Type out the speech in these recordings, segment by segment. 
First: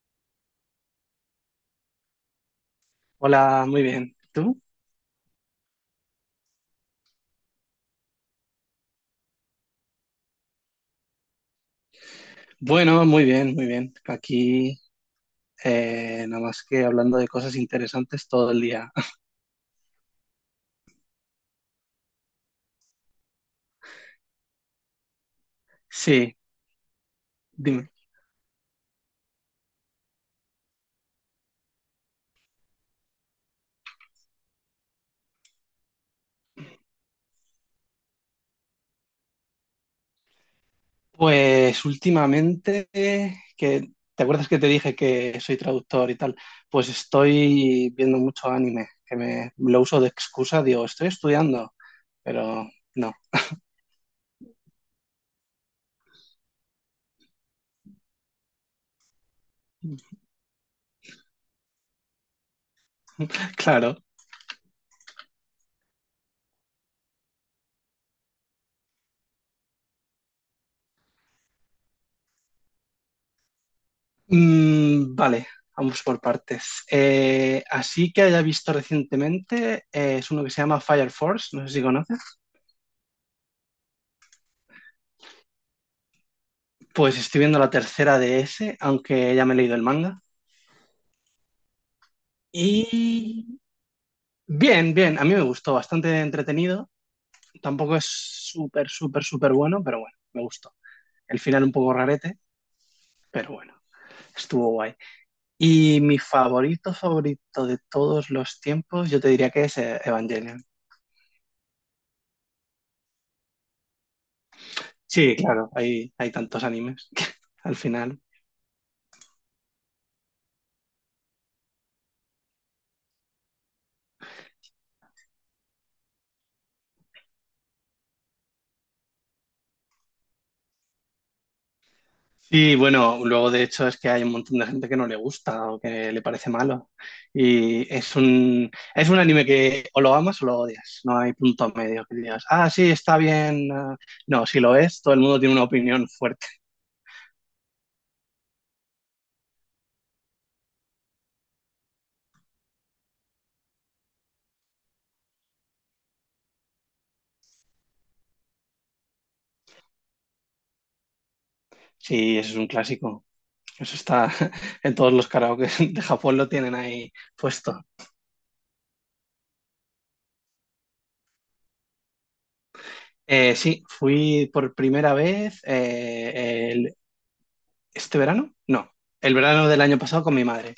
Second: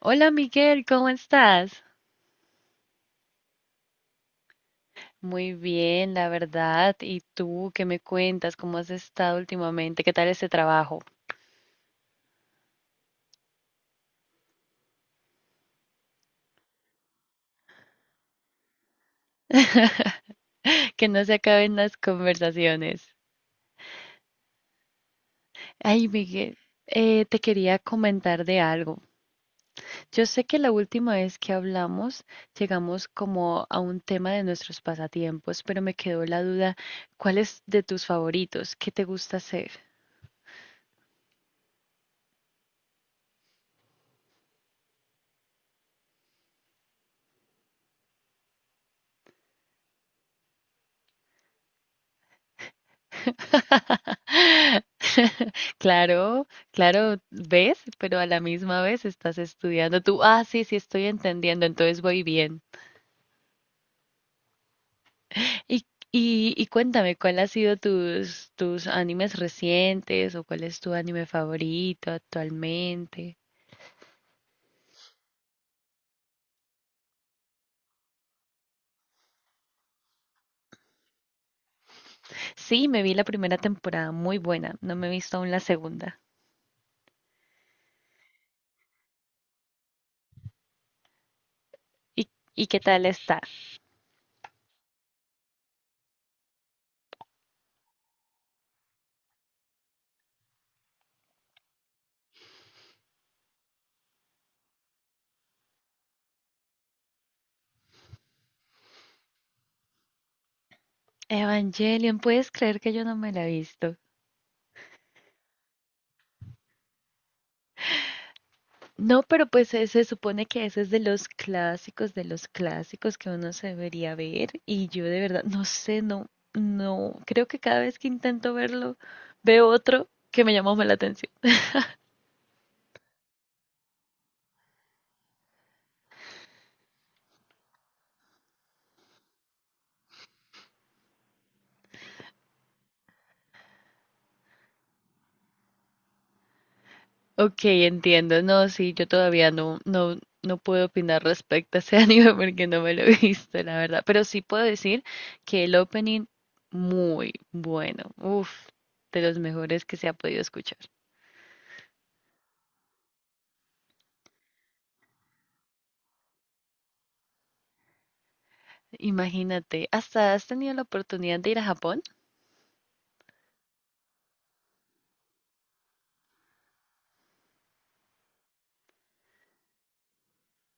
Hola Miguel, ¿cómo estás? Hola, muy bien. ¿Tú? Muy bien, la verdad. ¿Y tú qué me cuentas? ¿Cómo has estado últimamente? ¿Qué tal ese trabajo? Bueno, muy bien, muy bien. Aquí, nada más que hablando de cosas interesantes todo el día. Que no se acaben las conversaciones. Ay, Sí, Miguel, te quería dime. comentar de algo. Yo sé que la última vez que hablamos llegamos como a un tema de nuestros pasatiempos, pero me quedó la duda, ¿cuál es de tus favoritos? ¿Qué te gusta hacer? Pues últimamente, que, ¿te acuerdas que te dije que soy traductor y tal? Pues estoy viendo mucho anime, que me lo uso de excusa, digo, estoy estudiando, pero no. Claro, claro, ves, pero a la misma vez estás estudiando tú. Ah, sí, sí, estoy entendiendo, entonces voy bien. Claro. Y, y cuéntame, ¿cuál ha sido tus animes recientes o cuál es tu anime favorito actualmente? Mm, vale, vamos por partes. Así que haya visto recientemente, es uno que se llama Fire Force, no sé si conoces. Sí, me vi la primera temporada, muy buena, no me he visto aún la segunda. Pues estoy viendo la tercera de ese, aunque ya me he leído el manga. ¿Y, ¿y qué tal está? Y bien, bien, a mí me gustó, bastante entretenido. Tampoco es súper, súper, súper bueno, pero bueno, me gustó. El final un poco rarete, pero bueno, estuvo guay. Y mi favorito, favorito de todos los tiempos, yo te diría que es Evangelion. Evangelion, ¿puedes creer que yo no me la he visto? Sí, claro, hay tantos animes que al final No, pero pues se supone que ese es de los clásicos que uno se debería ver y yo de verdad no sé, no, no, creo que cada vez que intento verlo veo otro que me llama más la atención. sí, bueno, luego de hecho es que hay un montón de gente que no le gusta o que le parece malo. Y es es un anime que o lo amas o lo odias. No hay punto medio que digas, ah, sí, está bien. Ah". No, si lo es, todo el mundo tiene una opinión fuerte. Ok, entiendo, no, sí, yo todavía no puedo opinar respecto a ese anime porque no me lo he visto, la verdad, pero sí puedo decir que el opening muy bueno, uff, de los mejores que se ha podido escuchar. Sí, eso es un clásico. Eso está en todos los karaoke de Japón lo tienen ahí puesto. Imagínate, ¿hasta has tenido la oportunidad de ir a Japón? Sí, fui por primera vez este verano, no, el verano del año pasado con mi madre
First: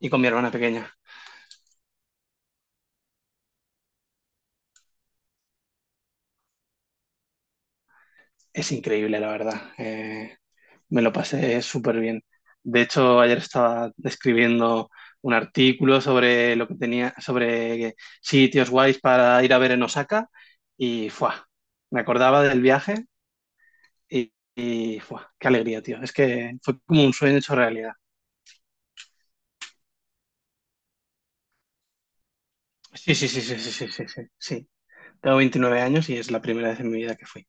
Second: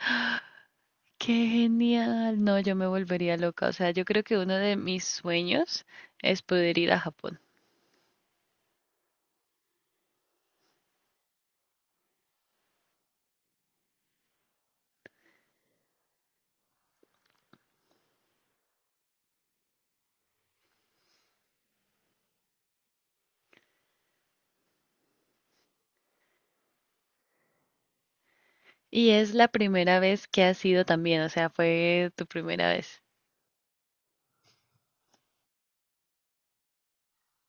y con mi hermana pequeña. Qué genial. No, yo me volvería loca. O sea, yo creo que uno de mis sueños es poder ir a Japón. Es increíble, la verdad. Me lo pasé súper bien. De hecho, ayer estaba escribiendo un artículo sobre lo que tenía, sobre sitios guays para ir a ver en Osaka y ¡fua! Me acordaba del viaje y ¡fua! Qué alegría, tío. Es que fue como un sueño hecho realidad. Y es la primera vez que has ido también. O sea, fue tu primera vez. Sí, sí, sí, sí, sí, sí, sí, sí, sí. Tengo 29 años y es la primera vez en mi vida que fui.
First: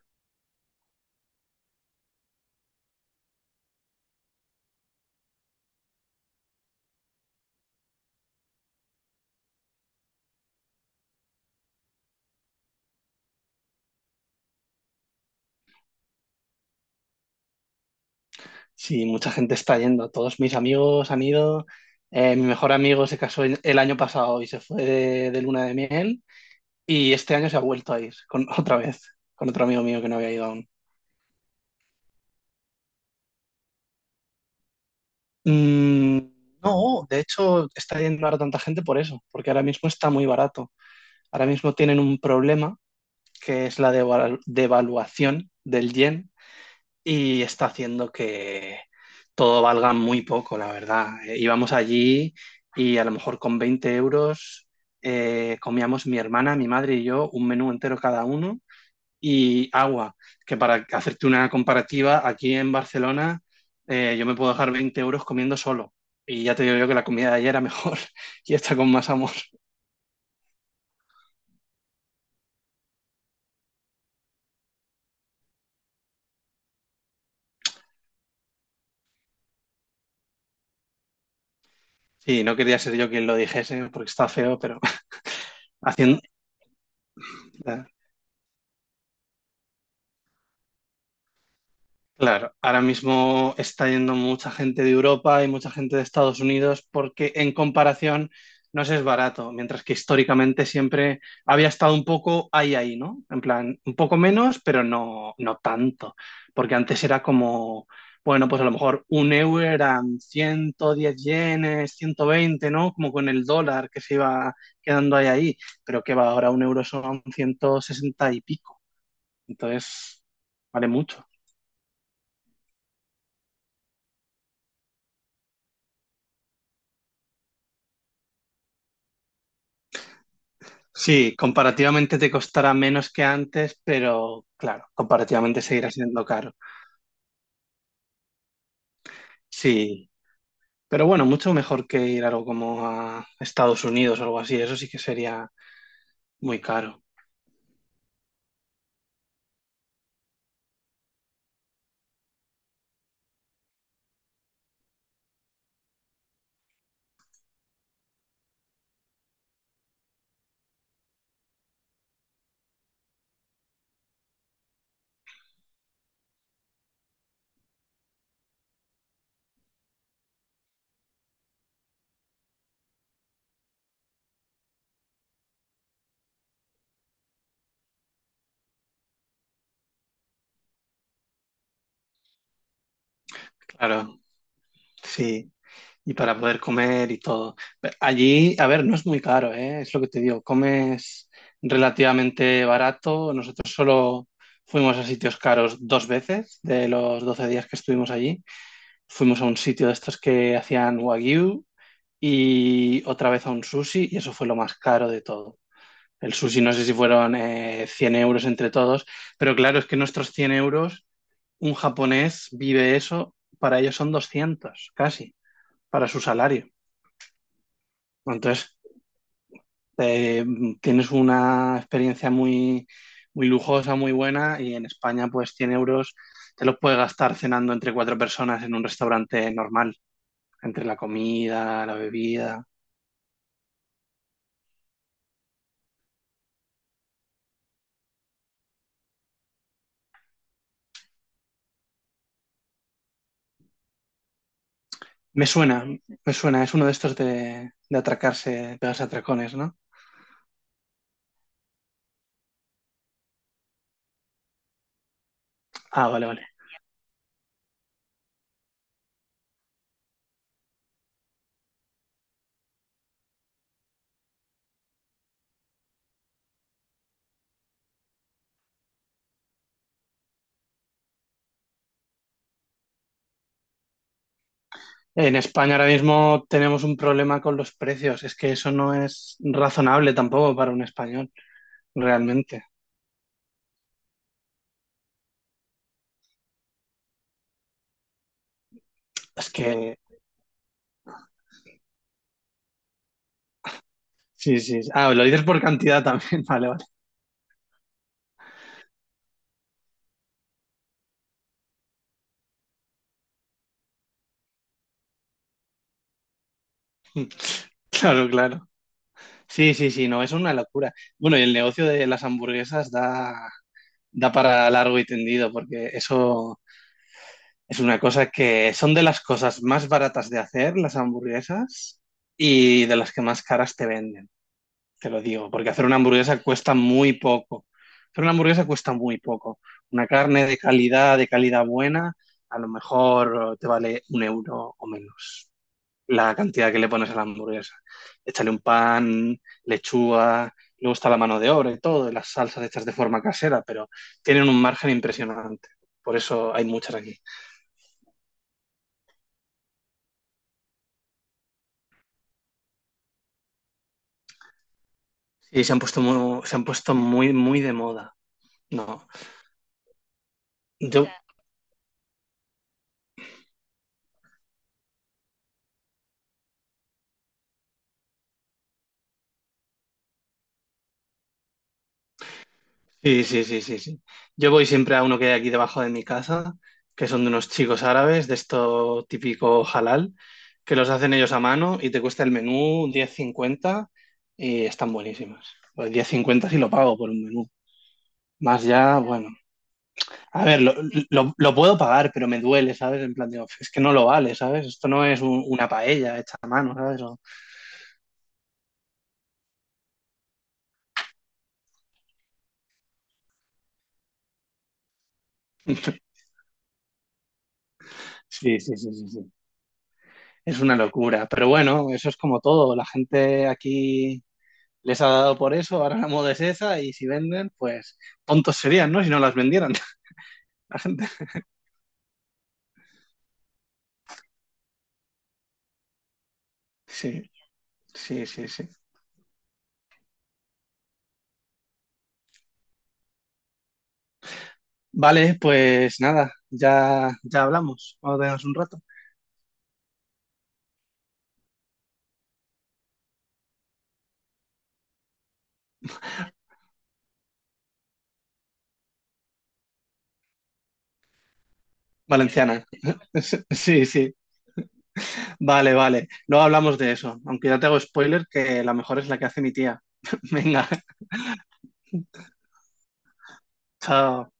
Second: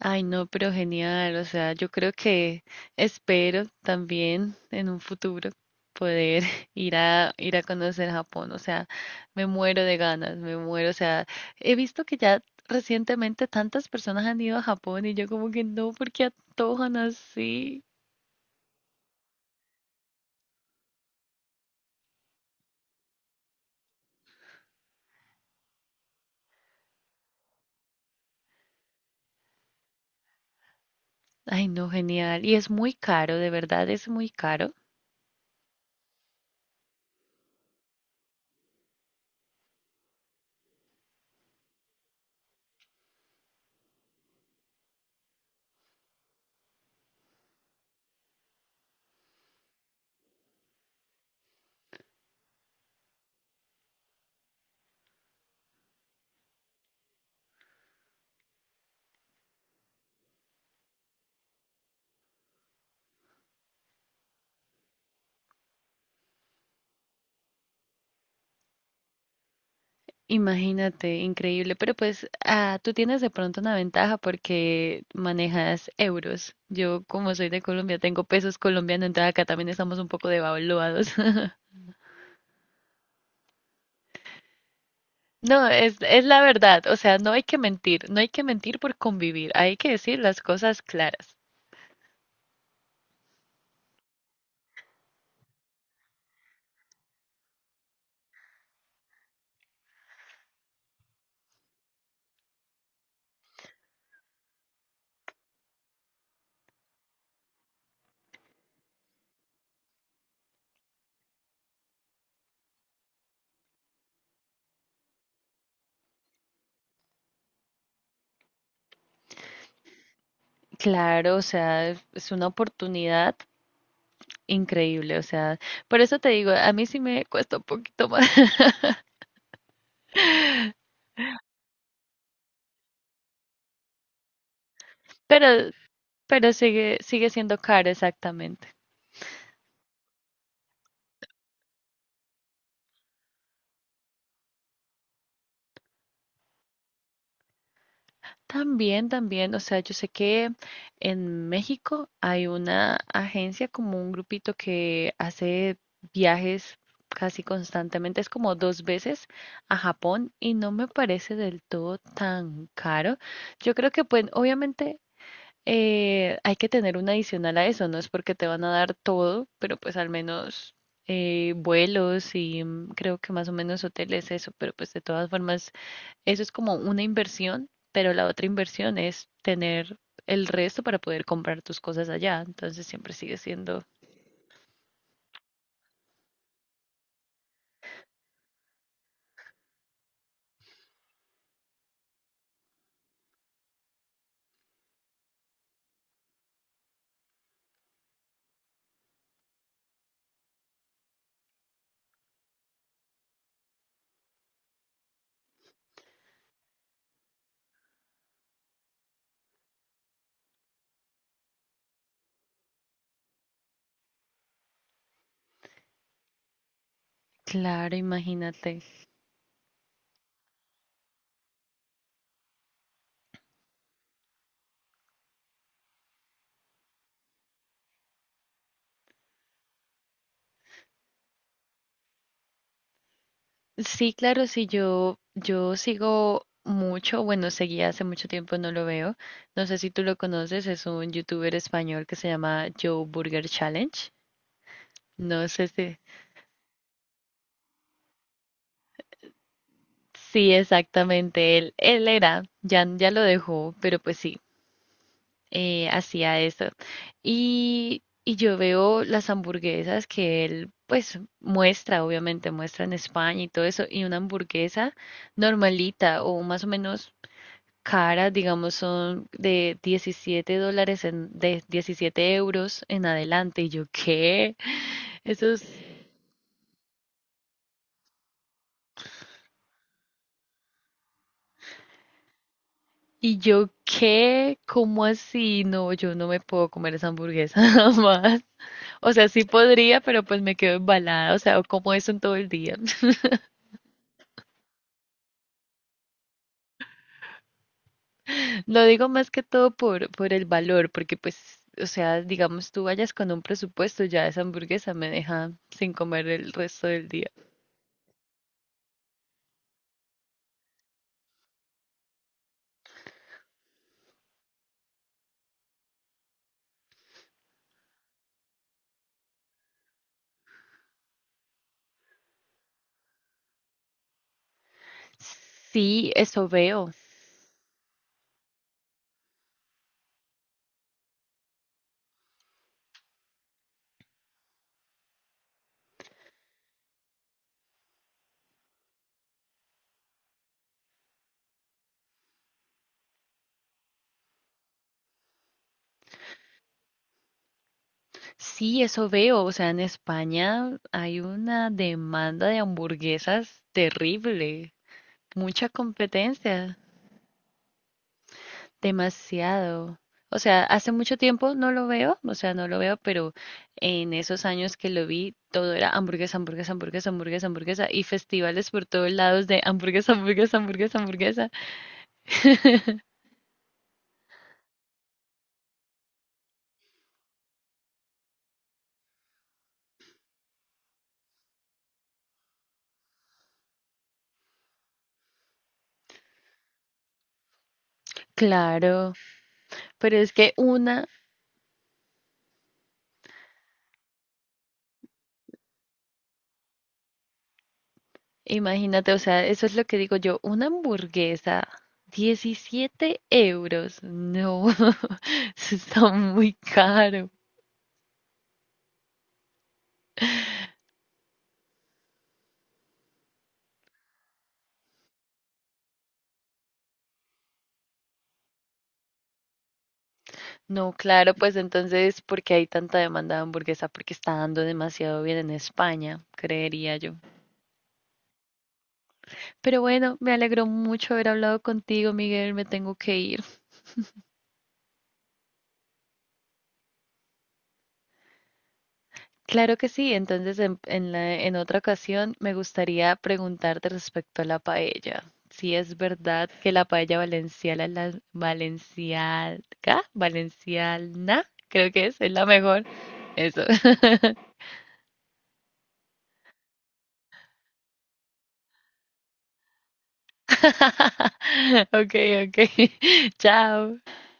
Ay, no, pero genial. O sea, yo creo que espero también en un futuro poder ir a conocer Japón. O sea, me muero de ganas, me muero. O sea, he visto que ya recientemente tantas personas han ido a Japón y yo como que no, ¿por qué antojan así? Sí, mucha gente está yendo. Todos mis amigos han ido. Mi mejor amigo se casó el año pasado y se fue de luna de miel. Y este año se ha vuelto a ir con, otra vez, con otro amigo mío que no había ido aún. Ay, no, genial. Y es muy caro, de verdad es muy caro. Mm, no, de hecho está yendo ahora tanta gente por eso, porque ahora mismo está muy barato. Ahora mismo tienen un problema que es la devaluación del yen y está haciendo que todo valga muy poco, la verdad. Íbamos allí y a lo mejor con 20 euros comíamos mi hermana, mi madre y yo un menú entero cada uno y agua, que para hacerte una comparativa, aquí en Barcelona, yo me puedo dejar 20 euros comiendo solo. Y ya te digo yo que la comida de ayer era mejor y está con más amor. Imagínate, increíble. Pero pues tú tienes de pronto una ventaja porque manejas euros. Yo, como soy de Colombia, tengo pesos colombianos, entonces acá también estamos un poco devaluados. Sí, no quería ser yo quien lo dijese porque está feo, pero No, haciendo, es la verdad. O sea, no hay que mentir. No hay que mentir por convivir. Hay que decir las cosas claras. claro, ahora mismo está yendo mucha gente de Europa y mucha gente de Estados Unidos porque en comparación no se es barato, mientras que históricamente siempre había estado un poco ahí ahí, ¿no? En plan, un poco menos, pero no, no tanto, porque antes era como, bueno, pues a lo mejor un euro eran 110 yenes, 120, ¿no? Como con el dólar, que se iba quedando ahí ahí, pero que va, ahora un euro son 160 y pico, entonces vale mucho. Claro, o sea, es una oportunidad increíble. O sea, por eso te digo, a mí sí me cuesta un poquito más. Sí, comparativamente te costará menos que antes, pero claro, comparativamente Pero seguirá siendo caro. Sigue siendo caro, exactamente. Sí, pero bueno, mucho mejor que ir algo como a Estados Unidos o algo así, eso sí que sería muy caro. También, también, o sea, yo sé que en México hay una agencia, como un grupito que hace viajes casi constantemente, es como dos veces a Japón y no me parece del todo tan caro. Yo creo que, pues, obviamente hay que tener un adicional a eso, no es porque te van a dar todo, pero pues al menos vuelos y mm, creo que más o menos hoteles, eso, pero pues de todas formas eso es como una inversión, pero la otra inversión es tener el resto para poder comprar tus cosas allá. Entonces siempre sigue siendo... Claro, sí, y para poder comer y todo. Pero allí, a ver, no es muy caro, ¿eh? Es lo que te digo, comes relativamente barato. Nosotros solo fuimos a sitios caros dos veces de los 12 días que estuvimos allí. Fuimos a un sitio de estos que hacían wagyu y otra vez a un sushi y eso fue lo más caro de todo. El sushi no sé si fueron 100 euros entre todos, pero claro, es que nuestros 100 euros, un japonés vive eso, para ellos son 200 casi, para su salario. Claro, Entonces, imagínate. eh, tienes una experiencia muy, muy lujosa, muy buena, y en España pues 100 euros te los puedes gastar cenando entre cuatro personas en un restaurante normal, entre la comida, la bebida. Sí, claro, sí, yo sigo mucho, bueno, seguía hace mucho tiempo, no lo veo. No sé si tú lo conoces, es un youtuber español que se llama Joe Burger Challenge. No Me sé suena, si... me suena, es uno de estos de atracarse, pegarse atracones, ¿no? Sí, exactamente, él era, ya lo dejó, pero pues sigue. Ah, vale, Hacía vale. esto. Y yo veo las hamburguesas que él, pues, muestra, obviamente, muestra en España y todo eso, y una hamburguesa normalita o más o menos cara, digamos, son de 17 dólares, en, de 17 euros en adelante. Y yo, ¿qué? En Eso es... España ahora mismo tenemos un problema con los precios, es que eso no es razonable tampoco para un español, realmente. ¿Y yo qué? ¿Cómo así? No, yo no me puedo comer esa hamburguesa jamás. O sea, sí Es que, podría, pero pues me quedo embalada. O sea, como eso en todo el día. sí, sí, ah, lo dices por cantidad también, vale, vale, Lo digo más que todo por, el valor, porque pues, o sea, digamos tú vayas con un presupuesto, ya esa hamburguesa me deja sin comer el resto del día. claro, claro. Sí, sí, sí, no, es una locura. Bueno, y el negocio de las hamburguesas da, da para largo y tendido, porque eso... es una cosa que son de las cosas más baratas de hacer, las hamburguesas, y de las que más caras te venden, te lo digo, porque hacer una Sí, hamburguesa eso cuesta veo. muy poco. Hacer una hamburguesa cuesta muy poco. Una carne de calidad buena, a lo mejor te vale un euro o menos la cantidad que le pones a la hamburguesa. Échale un pan, lechuga, luego está la mano de obra y todo, y las salsas hechas de forma casera, pero tienen un margen impresionante. Por eso hay muchas aquí. Sí, eso veo. O sea, en España hay una demanda de hamburguesas terrible, Sí, mucha se han puesto muy, se han competencia. puesto muy, muy de moda. No, Demasiado. O sea, hace yo, mucho ya, tiempo no lo veo, o sea, no lo veo, pero en esos años que lo vi, todo era hamburguesa, hamburguesa, hamburguesa, hamburguesa, hamburguesa, y festivales por todos lados de hamburguesa, hamburguesa, hamburguesa, hamburguesa. sí, sí, sí, sí, sí. Yo voy siempre a uno que hay aquí debajo de mi casa, que son de unos chicos árabes, de esto típico halal, que los hacen ellos a mano y te cuesta el menú 10,50 y están buenísimas. Pues 10,50 sí lo pago por un menú. Más ya, ya, Claro, bueno. pero es A que ver, una, sí, lo puedo pagar, pero me duele, ¿sabes? En plan, digo, es que no lo vale, ¿sabes? Esto no es una paella hecha a mano, ¿sabes? O imagínate, o sea, eso es lo que digo yo, una hamburguesa, 17 euros, no, eso está muy caro. sí, sí, sí, sí, sí. Es una locura, pero bueno, eso es como todo. La gente aquí les ha dado por eso, ahora la moda es esa y si venden, pues tontos serían, ¿no? Si no las vendieran la No, gente. claro, pues entonces, ¿por qué hay tanta demanda de hamburguesa? Porque está dando demasiado bien en España, creería yo. Sí, sí, sí, sí. Pero bueno, me alegró mucho haber hablado contigo, Miguel, me tengo que ir. Vale, pues nada, ya, ya hablamos. Vamos a un rato. Claro que sí, entonces en otra ocasión me gustaría preguntarte respecto a la paella. Si es verdad que la paella valenciana, creo que es la Valenciana. mejor. Eso. Sí, sí. Vale, vale. Luego hablamos de eso. Aunque ya te hago spoiler que la mejor es la que hace mi tía. Venga, Ok, ok. Chao. chao.